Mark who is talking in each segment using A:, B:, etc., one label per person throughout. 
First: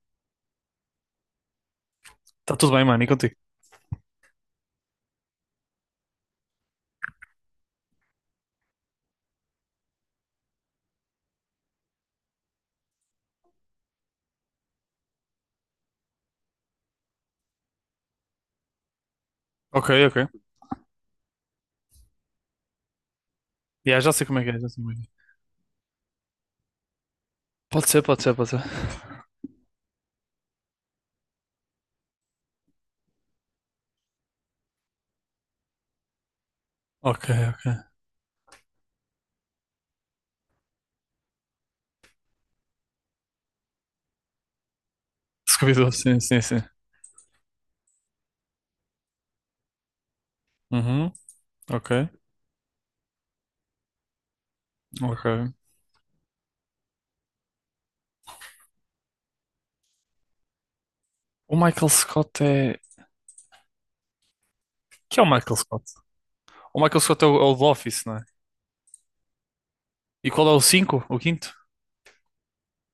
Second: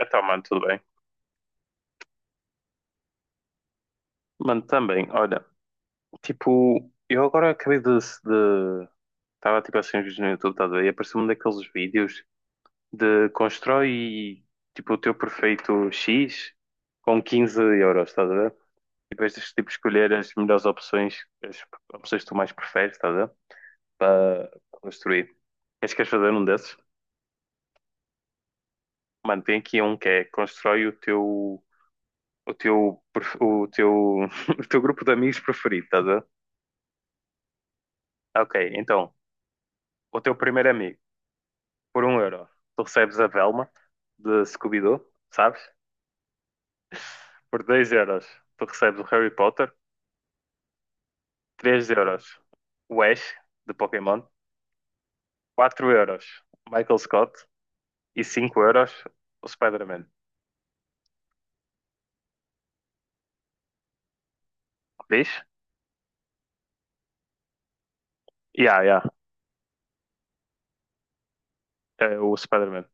A: Então, mano, tudo bem.
B: Tá tudo bem, mano, e contigo?
A: Mano, também, olha, tipo, eu agora acabei de... estava, tipo, assim, uns vídeos no YouTube, tá, a ver, e apareceu um daqueles vídeos de constrói, tipo, o teu perfeito X com 15 euros, estás a ver? E depois tens de, tipo,
B: Ok,
A: escolher
B: ok.
A: as melhores opções, as opções que tu mais preferes, estás a ver?
B: Yeah, já sei como é
A: Para
B: que é, já
A: para
B: sei como é que é.
A: construir. Acho que queres fazer um desses?
B: Pode ser, pode ser, pode ser.
A: Mano, tem aqui um que é constrói o teu... O teu, perf- o teu, o teu grupo de amigos preferido, estás a ver?
B: Ok, ok.
A: Ok, então, o teu primeiro amigo, por 1 euro, tu recebes a Velma de Scooby-Doo, sabes?
B: Scooby-Doo, sim, sim, sim.
A: Por 2 euros, tu recebes o Harry Potter.
B: Uhum,
A: três
B: ok,
A: euros, o Ash de Pokémon.
B: ok.
A: 4 euros, Michael Scott. E 5 euros, o Spider-Man.
B: O Michael Scott é... Que é o
A: Diz?
B: Michael Scott? O Michael Scott é o do Office, não é?
A: Yeah, yeah,
B: E qual é o cinco? O quinto?
A: é o Spider-Man.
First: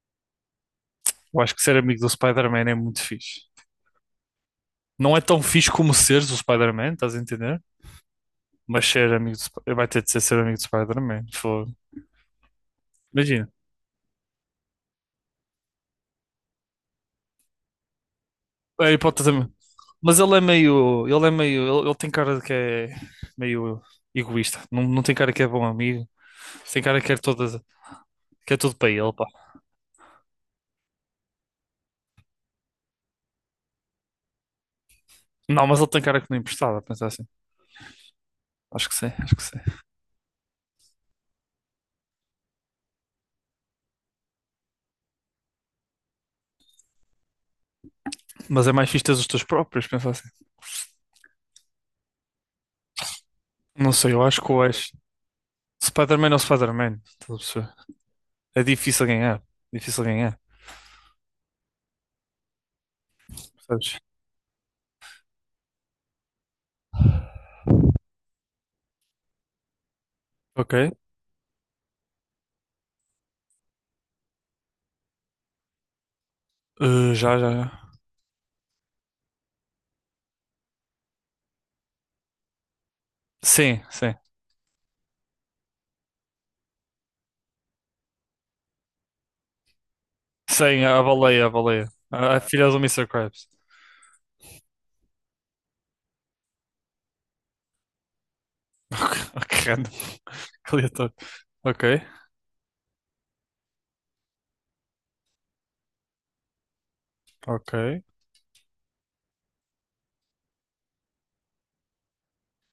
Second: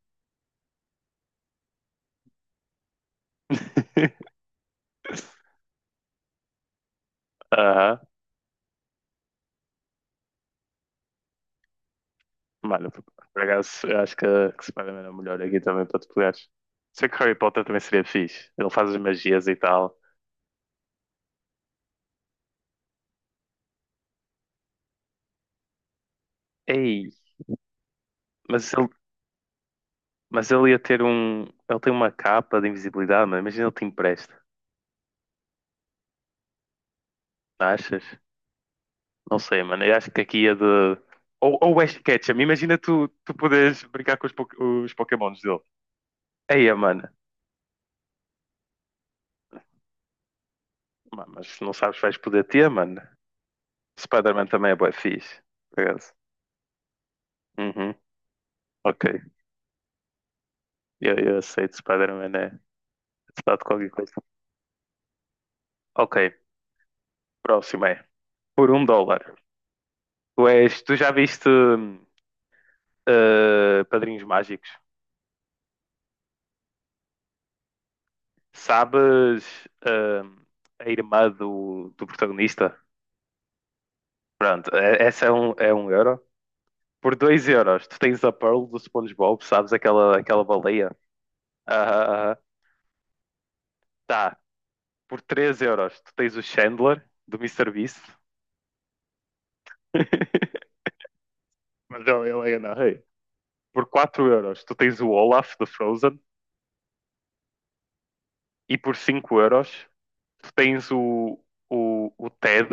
B: Eu acho que ser amigo do Spider-Man é muito fixe. Não é tão fixe como seres o Spider-Man, estás a entender?
A: Aham.
B: Mas ser amigo do... Sp- vai ter de ser ser amigo do Spider-Man, fogo.
A: Mano, por
B: Imagina.
A: acaso, eu acho que Spider-Man é o melhor aqui também para te pegares. Sei que Harry Potter também seria fixe. Ele faz as
B: Harry Potter
A: magias
B: também.
A: e tal.
B: Mas ele é meio. Ele é meio. Ele tem cara de que é meio egoísta. Não, não tem cara que é bom amigo. Tem cara que
A: Ei,
B: quer todas, que é
A: mas
B: tudo
A: ele,
B: para ele, pá.
A: mas ele ia ter um. Ele tem uma capa de invisibilidade, mano. Imagina ele te empresta.
B: Não, mas ele tem cara que não emprestava, pensar assim.
A: Não achas?
B: Acho que sim, acho
A: Não
B: que sim.
A: sei, mano. Eu acho que aqui ia de. Ou Ash Ketchum. Imagina tu poderes brincar com os Pokémons dele. Aí, mano.
B: Mas é mais fixe teres os teus próprios, pensar assim.
A: Mas não sabes se vais poder ter, mano.
B: Não sei, eu acho
A: Spider-Man
B: que o
A: também é bué
B: Ash.
A: fixe. Por acaso.
B: Spider-Man é o Spider-Man, estás a perceber?
A: Uhum.
B: É
A: Ok.
B: difícil ganhar. Difícil ganhar.
A: Eu aceito. Spider-Man é. Se dá de qualquer
B: Percebes?
A: coisa. Ok. Próximo é. Por 1 dólar. Tu és.
B: Ok.
A: Tu já viste. Padrinhos Mágicos?
B: Já, já, já.
A: Sabes, ahm, a irmã do protagonista?
B: Sim, sim.
A: Pronto, essa é um euro. Por 2 euros, tu tens a Pearl do SpongeBob, sabes aquela
B: Sim,
A: baleia?
B: a baleia, a baleia.
A: Aham, aham.
B: A filha do Mister Krabs.
A: Tá. Por 3 euros, tu tens o Chandler do Mister Beast.
B: Que random. Que aleatório. Ok,
A: Mas ele é na rei. Por quatro euros, tu tens o Olaf do Frozen.
B: ok.
A: E por 5 euros, tu tens o Ted,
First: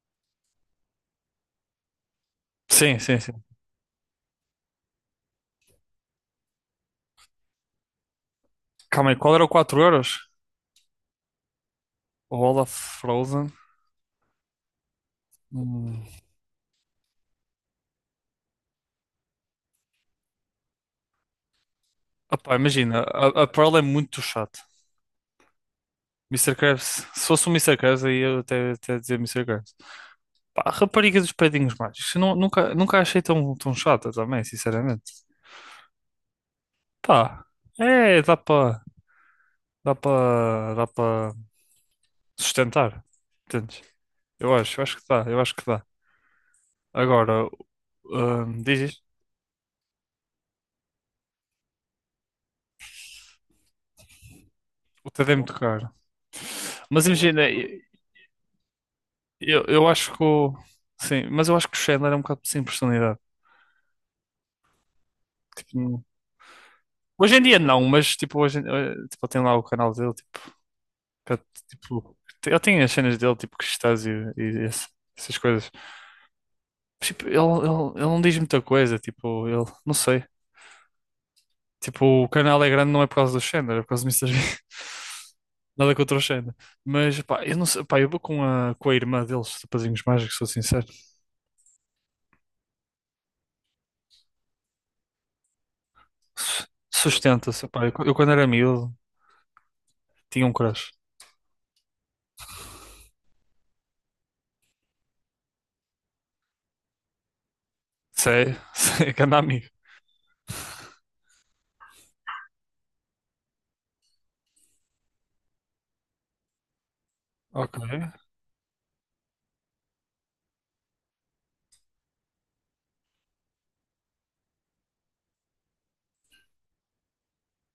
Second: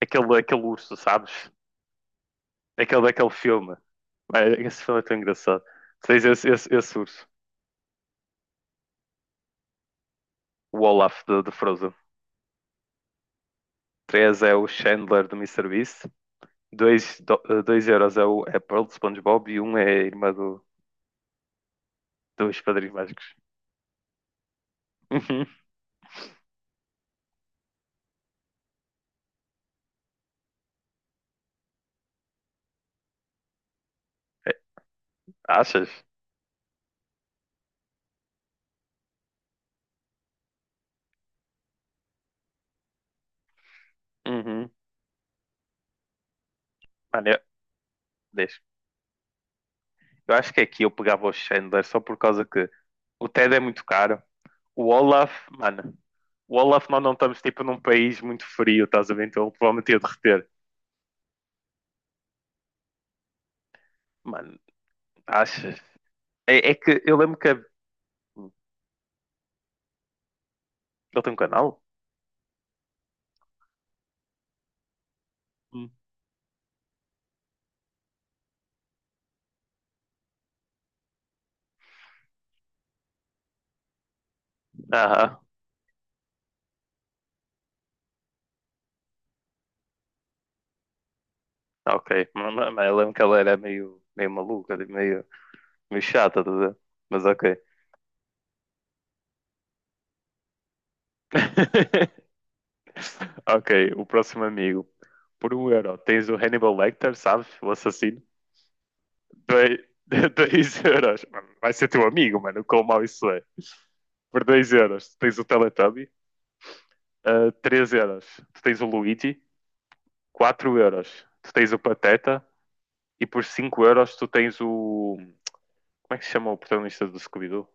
A: aquele urso, sabes?
B: Sim,
A: Aquele
B: sim,
A: daquele
B: sim.
A: filme. Ah, esse filme é tão engraçado. Tens esse urso,
B: Calma aí, qual era o 4 euros?
A: o Olaf de Frozen.
B: O Olaf Frozen.
A: 3 é o Chandler do
B: Hum.
A: MrBeast. 2 dois euros é o é Pearl de SpongeBob e um é a irmã do,
B: Opá,
A: dos Padrinhos
B: imagina, a,
A: Mágicos.
B: a Pearl é muito chato.
A: Uhum.
B: Mister Krabs, se fosse o Mr. Krabs, aí eu até, até dizer Mister Krabs. Pá, a rapariga dos Pedinhos Mágicos, eu nunca a achei tão, tão chata também, sinceramente.
A: Achas?
B: Pá, é, dá para sustentar, entendes?
A: Uhum.
B: Eu acho que dá, eu acho que dá.
A: Mano,
B: Agora,
A: deixa.
B: diz.
A: Eu acho que aqui eu pegava o Chandler só por causa que o Ted é muito caro. O
B: O Ted é
A: Olaf,
B: muito caro.
A: mano, o Olaf nós
B: Mas
A: não estamos
B: imagina,
A: tipo num país muito frio, estás a ver? Então ele
B: eu
A: provavelmente ia
B: acho que
A: derreter.
B: o... Sim, mas eu acho que o Chandler é um bocado sem personalidade.
A: Mano,
B: Tipo,
A: achas?
B: não-
A: É que eu
B: hoje
A: lembro
B: em
A: que
B: dia
A: ele
B: não, mas tipo, hoje, em- tipo, ele tem lá o canal dele, tipo,
A: tem
B: que
A: um
B: é,
A: canal?
B: tipo, te- ele tem as cenas dele, tipo, Crustáceo e esse- essas coisas.
A: Hum.
B: Mas, tipo, ele não diz muita coisa, tipo, ele, não sei. Tipo, o canal é grande não é por causa do Chandler, é por causa do Mister Bean.
A: Aham,
B: Nada contra o Chandler. Mas, pá, eu não sei, pá, eu vou com a irmã deles, os Rapazinhos Mágicos, sou sincero.
A: ok. Mas eu lembro que ela era meio maluca, tipo, meio chata, tá a
B: Su-
A: ver? Mas ok.
B: sustenta-se. Pá, eu quando era miúdo tinha um crush.
A: Ok, o próximo amigo. Por 1 euro, tens o Hannibal Lecter, sabes? O assassino.
B: Sei, sei, grande amigo.
A: Dois 2 euros. Mano, vai ser teu amigo, mano. Quão mau isso é. Por 2 euros, tens o Teletubby. Ah,
B: Ok.
A: 3 euros, tu tens o Luigi. 4 euros, tu tens o Pateta. E por 5 euros, tu tens o... Como é que se chama o protagonista do Scooby-Doo?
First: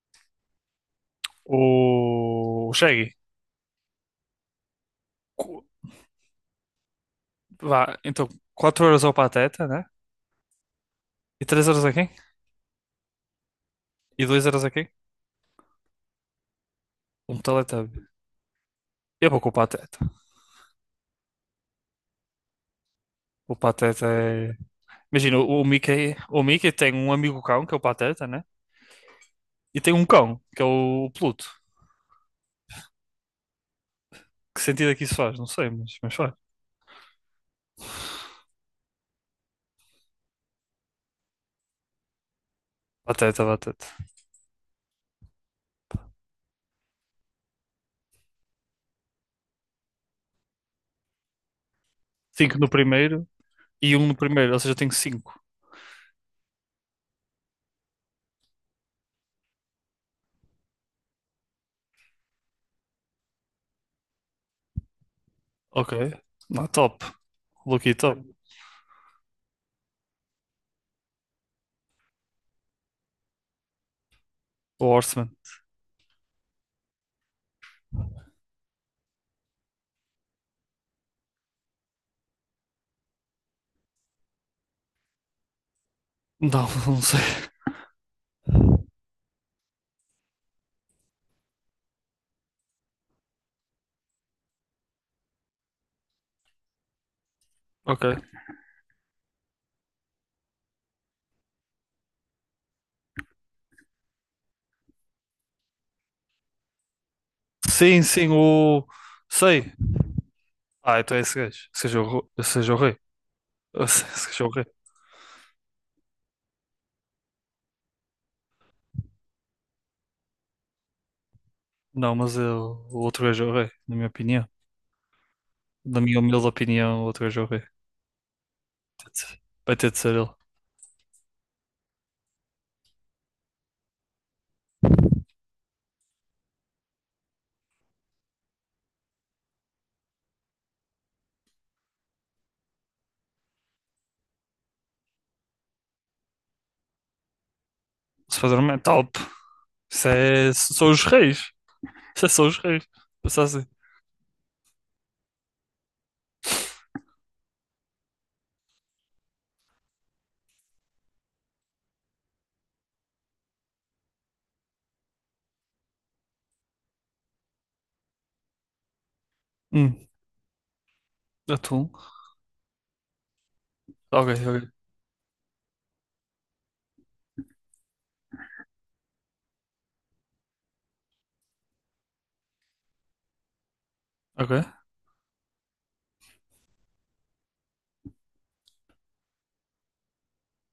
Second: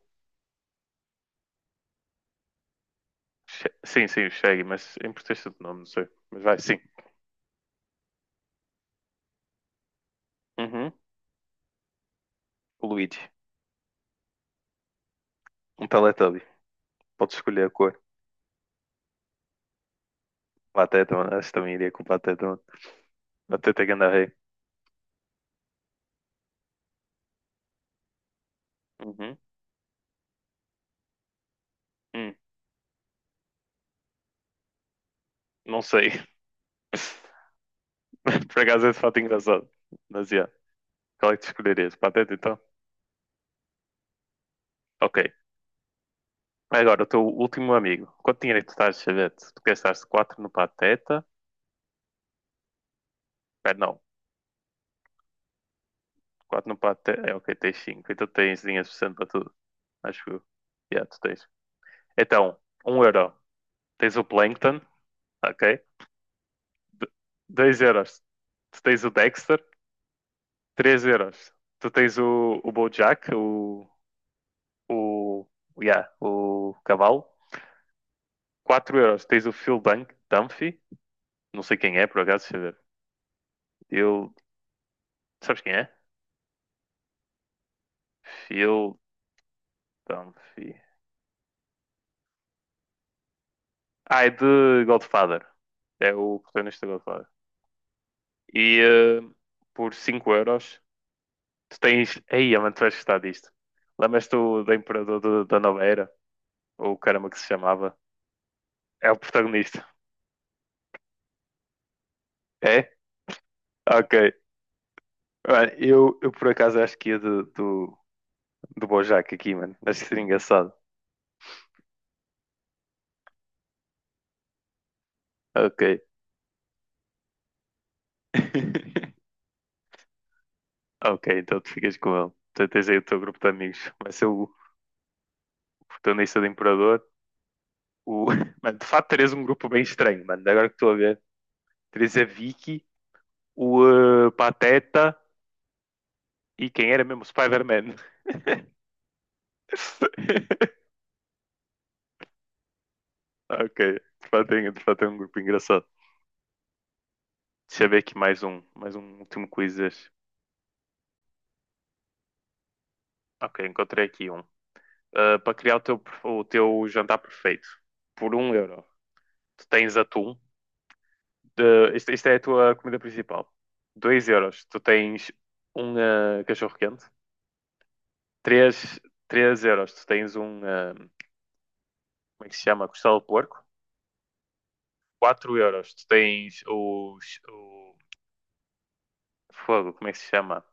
B: O Shaggy.
A: Sim, sim, o Shaggy, mas em protesta de
B: Cu-
A: nome, não sei. Mas vai, sim.
B: vá, então 4 euros ao Pateta, né?
A: Uhum.
B: E 3 euros a quem?
A: O Luigi.
B: E 2 euros a quem?
A: Um Teletubby. Pode
B: Um
A: escolher a cor.
B: Teletubby. Eu vou com o Pateta.
A: Pateta, mano. Acho que também iria com Pateta, mano.
B: O
A: Pateta que
B: Pateta
A: anda rei.
B: é... Imagina, o Mickey tem um amigo cão, que é o Pateta, né?
A: Uhum.
B: E tem um cão, que é o Pluto.
A: Hum,
B: Que sentido é que isso faz? Não sei,
A: não sei.
B: mas faz.
A: Por acaso esse fato é engraçado. Mas, yeah. Qual é que tu escolherias? Pateta, então?
B: Pateta, Pateta.
A: Ok. Agora, o teu último amigo. Quanto dinheiro é que tu estás de chavete? Tu gastaste 4 no Pateta?
B: Cinco no primeiro
A: Pera,
B: e
A: não.
B: um no primeiro, ou seja, eu tenho cinco.
A: Quatro no Pateta. É, ok, tens cinco. Então tens dinheiro suficiente para tudo. Acho que... Yeah, tu tens. Então, um euro. Tens o Plankton, ok?
B: Ok. Não, top.
A: D 2
B: Lucky
A: euros.
B: top.
A: Tu tens o Dexter, 3 euros. Tu tens o BoJack,
B: O Horseman.
A: o, yeah, o cavalo, 4 euros. Tens o Phil Dunphy, não sei quem é, por acaso, deixa eu ver. Phil, sabes quem é?
B: Não, não sei.
A: Phil Dunphy. Ah, é de Godfather. É o protagonista de Godfather.
B: Ok.
A: E eh, por 5 euros, tu tens... Ei, mano, tu vais gostar disto. Lembras-te do Imperador da Nova Era? Ou o caramba que se chamava,
B: Sim, sim, o.
A: é o
B: Sei.
A: protagonista.
B: Ah, então é esse gajo. Seja o, ro- seja o
A: É?
B: rei.
A: Ok.
B: Seja o rei.
A: Mano, eu por acaso acho que ia do Bojack aqui, mano. Acho que seria engraçado.
B: Não, mas é o outro gajo é o rei, na minha opinião.
A: Ok.
B: Na minha humilde opinião, o outro gajo é o rei. Vai ter de ser ele.
A: Ok, então tu ficas com ele. Tu tens aí o teu grupo de amigos. Vai ser o protagonista do Imperador. O... Mano, de facto, terias um grupo bem estranho, mano. Agora que estou a ver. Terias a Vicky, o Pateta e quem era mesmo? O Spider-Man.
B: Se fazer um top. Isso é. São os reis. Isso é só os reis. Pensa assim.
A: Ok, de facto, de facto é um grupo engraçado. Deixa eu ver aqui mais um último quiz. Ok, encontrei aqui um. Ah, para criar o teu jantar perfeito, por 1 euro, tu
B: Hum.
A: tens atum.
B: Atum.
A: Isto é a tua comida principal. Dois
B: Ok,
A: euros,
B: ok.
A: tu tens um cachorro-quente. Três, três euros, tu tens um... como é que se chama? Costela de porco.
B: Ok.
A: 4 euros, tu tens o, fogo, como é que se chama?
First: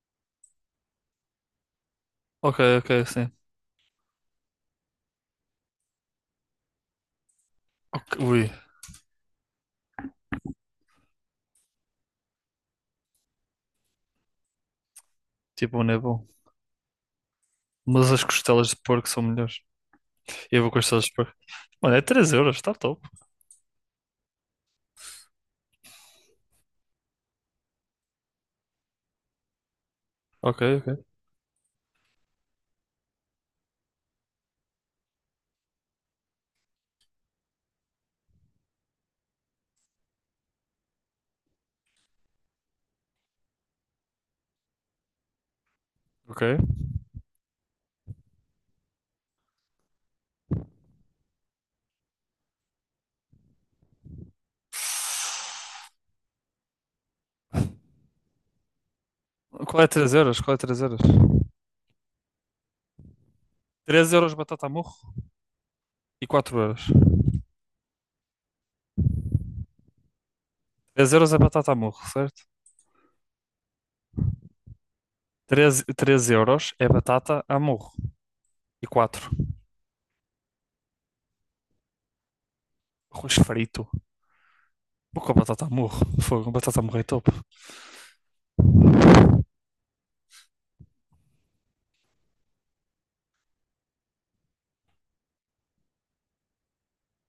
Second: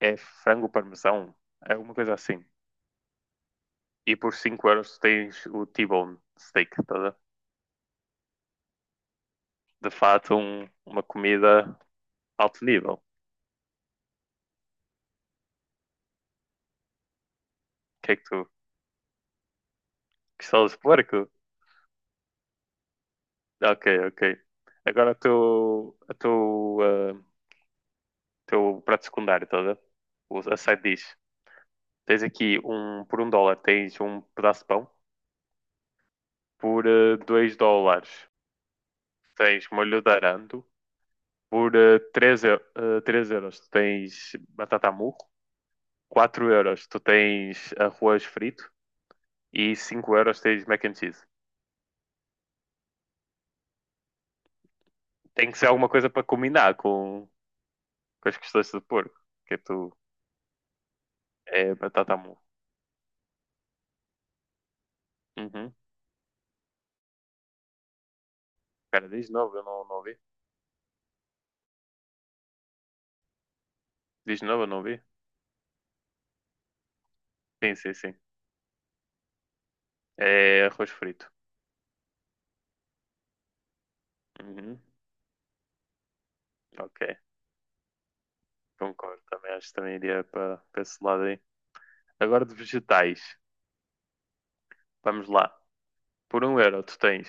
A: É frango parmesão? É alguma coisa assim.
B: Ok, ok, sim.
A: E por 5 euros, tu tens o T-bone steak. Tá? A ver?
B: Ok, ui.
A: De fato, uma comida alto nível. O
B: Tipo, não é bom.
A: que
B: Mas
A: é que
B: as
A: tu.
B: costelas de porco são melhores. E eu vou
A: Pistolas de
B: com as todas
A: porco?
B: por. Mano, é 3 euros, está top.
A: Ok, ok. Agora o teu prato secundário, toda. A ver? A
B: Ok,
A: side
B: ok,
A: dish. Tens aqui um, por 1 dólar tens um pedaço de pão. Por 2 dólares tens molho de arando. Por três euros tu tens batata murro.
B: ok.
A: 4 euros tu tens arroz frito. E 5 euros tens mac and cheese. Tem que ser alguma coisa para combinar com as questões de porco. Que é
B: Qual é
A: tu
B: 3 euros? Qual é 3 euros?
A: é batata mole.
B: Três euros batata murro
A: Uhum.
B: e 4 euros.
A: Cara, diz de novo, eu não ouvi.
B: Três euros é batata a murro, certo?
A: Diz de novo, eu não ouvi.
B: Três euros é batata a
A: Sim,
B: murro
A: sim, sim.
B: e quatro.
A: É arroz frito.
B: Arroz frito.
A: Uhum.
B: Vou com batata a murro. Fogo, batata a murro
A: Ok,
B: é top.
A: concordo. Também acho que também iria para esse lado aí. Agora de vegetais. Vamos lá. Por 1 euro, tu tens,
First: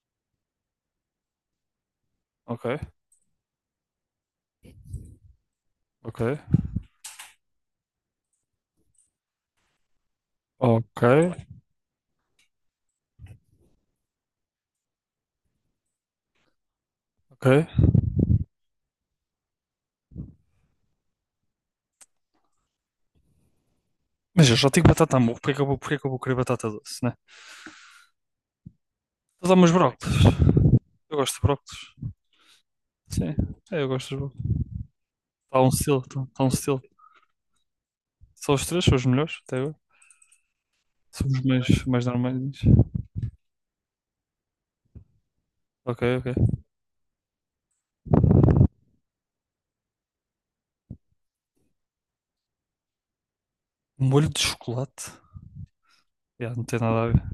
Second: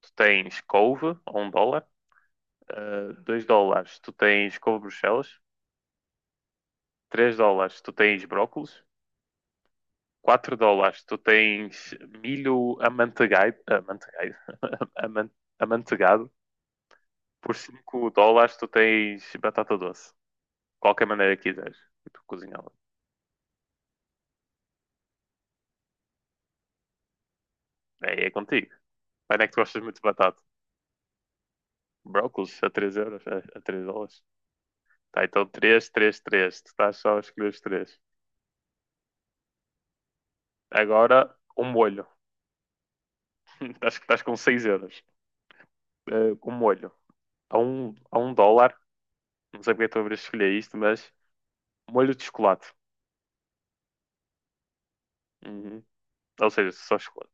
A: tu tens couve, ou 1 dólar.
B: Ok,
A: 2 dólares, tu tens couve Bruxelas.
B: ok,
A: 3 dólares, tu tens brócolis. Quatro
B: ok,
A: dólares, tu tens milho amanteigado. Amanteigado. aman- Amanteigado.
B: ok.
A: Por 5 dólares tu tens batata doce. Qualquer maneira que quiseres. E tu cozinhá-la.
B: Mas eu já tenho batata a murro, porque é que eu vou, porque é que eu vou querer batata doce, né?
A: É contigo. Mas não é
B: Vou
A: que
B: dar
A: tu
B: meus
A: gostas muito de
B: brócolos.
A: batata.
B: Eu gosto de brócolos.
A: Brócolis a 3 euros,
B: Sim,
A: a
B: é,
A: 3
B: eu gosto de
A: dólares.
B: brócolos.
A: Tá, então
B: Está um
A: três
B: estilo,
A: três
B: está um
A: três Tu
B: estilo.
A: estás só a escolher os 3.
B: Só os três são os melhores até agora.
A: Agora,
B: Somos
A: um
B: mais,
A: molho.
B: mais normais.
A: Estás com 6 euros.
B: Ok, ok.
A: Um molho. A a um dólar. Não sei porque estou a escolher isto, mas molho de chocolate.
B: Molho de chocolate.
A: Uhum. Ou
B: Yeah, não
A: seja,
B: tem
A: só
B: nada a ver.
A: chocolate.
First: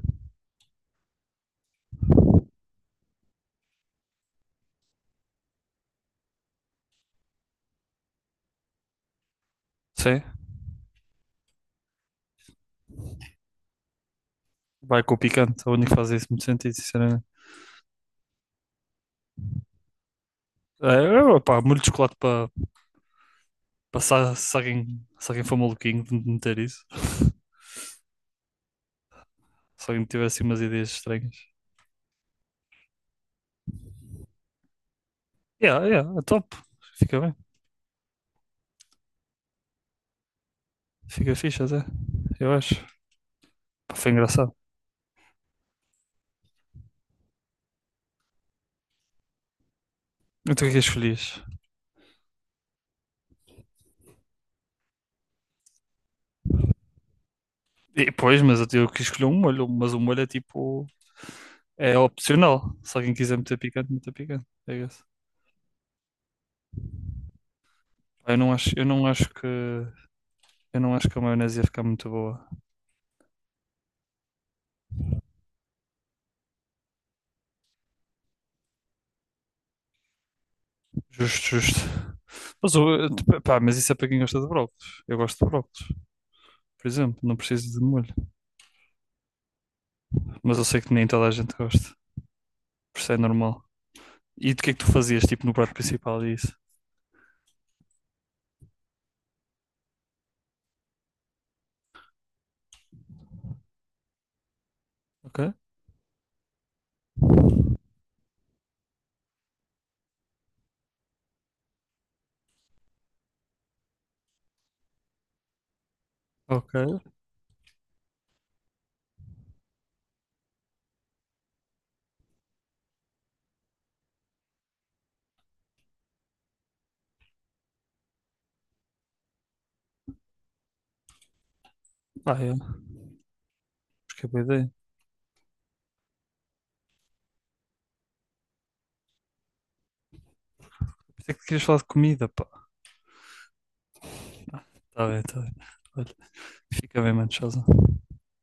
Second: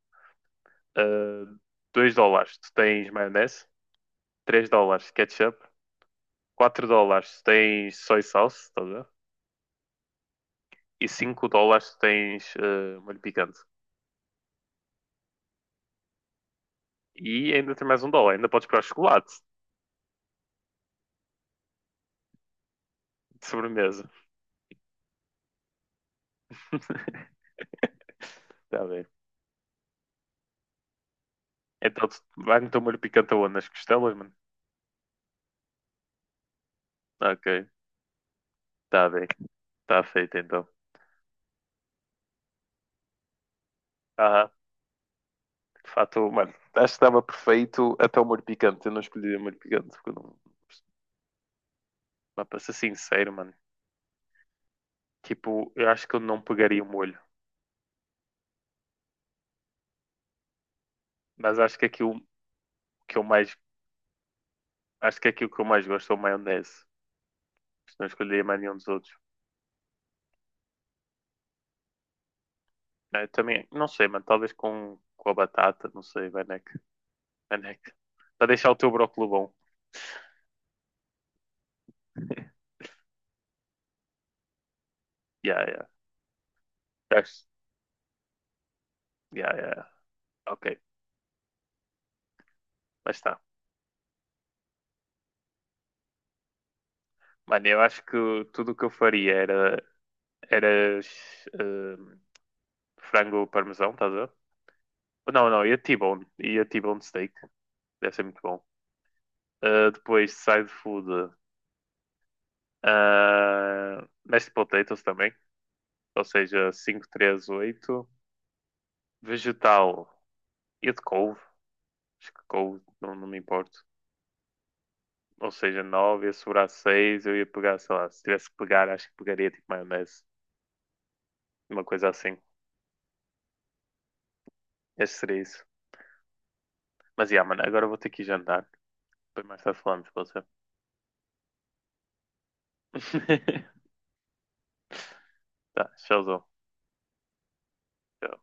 A: Eh, 2 dólares tu tens maionese, 3 dólares ketchup, 4 dólares se tens soy sauce, estás a ver?
B: Sim,
A: E 5 dólares se tens molho picante.
B: vai com o picante. É o único que faz isso muito sentido, sinceramente.
A: E ainda tem mais 1 dólar, ainda podes comprar chocolate
B: É, opá, molho de chocolate para
A: de sobremesa.
B: passar se alguém, se alguém for maluquinho de meter isso.
A: Está bem.
B: Se alguém tiver assim umas ideias estranhas.
A: Então, vai no teu molho picante aonde? Nas costelas, mano?
B: Yeah, yeah, é top. Fica bem.
A: Ok, está bem. Está feito então.
B: Fica fixe até. Eu acho. Pá, foi
A: Aham.
B: engraçado.
A: De fato, mano, acho que estava perfeito até o molho picante. Eu não escolhi o molho picante, porque eu não.
B: Então o que é que escolhias?
A: Mas para ser sincero, mano, tipo, eu acho que eu não pegaria o molho.
B: E, pois, mas eu quis escolher um molho, mas o molho é tipo...
A: Mas acho que
B: É
A: aquilo
B: opcional. Se alguém
A: que eu
B: quiser
A: mais.
B: meter picante, meter picante. É isso.
A: Acho que aquilo que eu mais gosto é o maionese. Se não escolheria mais nenhum
B: Eu
A: dos
B: não
A: outros.
B: acho que, eu não acho que a maionese ia ficar muito boa.
A: Ah, eu também, não sei, mano. Talvez com a batata, não sei, Vanek. Vanek. Para deixar o teu brócolo bom.
B: Justo, justo. Mas, o- tipo, pá, mas isso é para quem gosta de brócolos. Eu gosto de
A: Yeah,
B: brócolos,
A: yeah.
B: por exemplo. Não
A: Acho-
B: preciso de molho.
A: Yeah, yeah. Yeah.
B: Mas
A: Ok,
B: eu sei que nem toda a gente gosta. Por isso
A: mas
B: é
A: está.
B: normal. E do que é que tu fazias, tipo, no prato principal e isso?
A: Mano, eu acho que tudo o que eu faria era ehm, frango parmesão, estás a ver?
B: Ok?
A: Não, não, ia T-bone. Ia T-bone steak. Deve ser muito bom. Ah, depois, side food. Mashed potatoes também. Ou seja,
B: Ok.
A: 5 3 8 vegetal. Ia de couve. Acho que com, não, não me importo. Ou seja, 9 ia sobrar 6 eu ia pegar, sei lá, se tivesse que pegar, acho que pegaria tipo maionese, uma coisa
B: Ah,
A: assim.
B: é. Acho que é boa ideia.
A: Este seria isso. Mas yeah, mano, agora eu vou ter que ir jantar. Depois mais tarde falamos, pode você
B: Pensei que querias falar de comida, pá. Tá bem, tá bem.
A: Tá,
B: Olha,
A: tchauzão.
B: fica bem, mano. Tchauzão.
A: Tchau.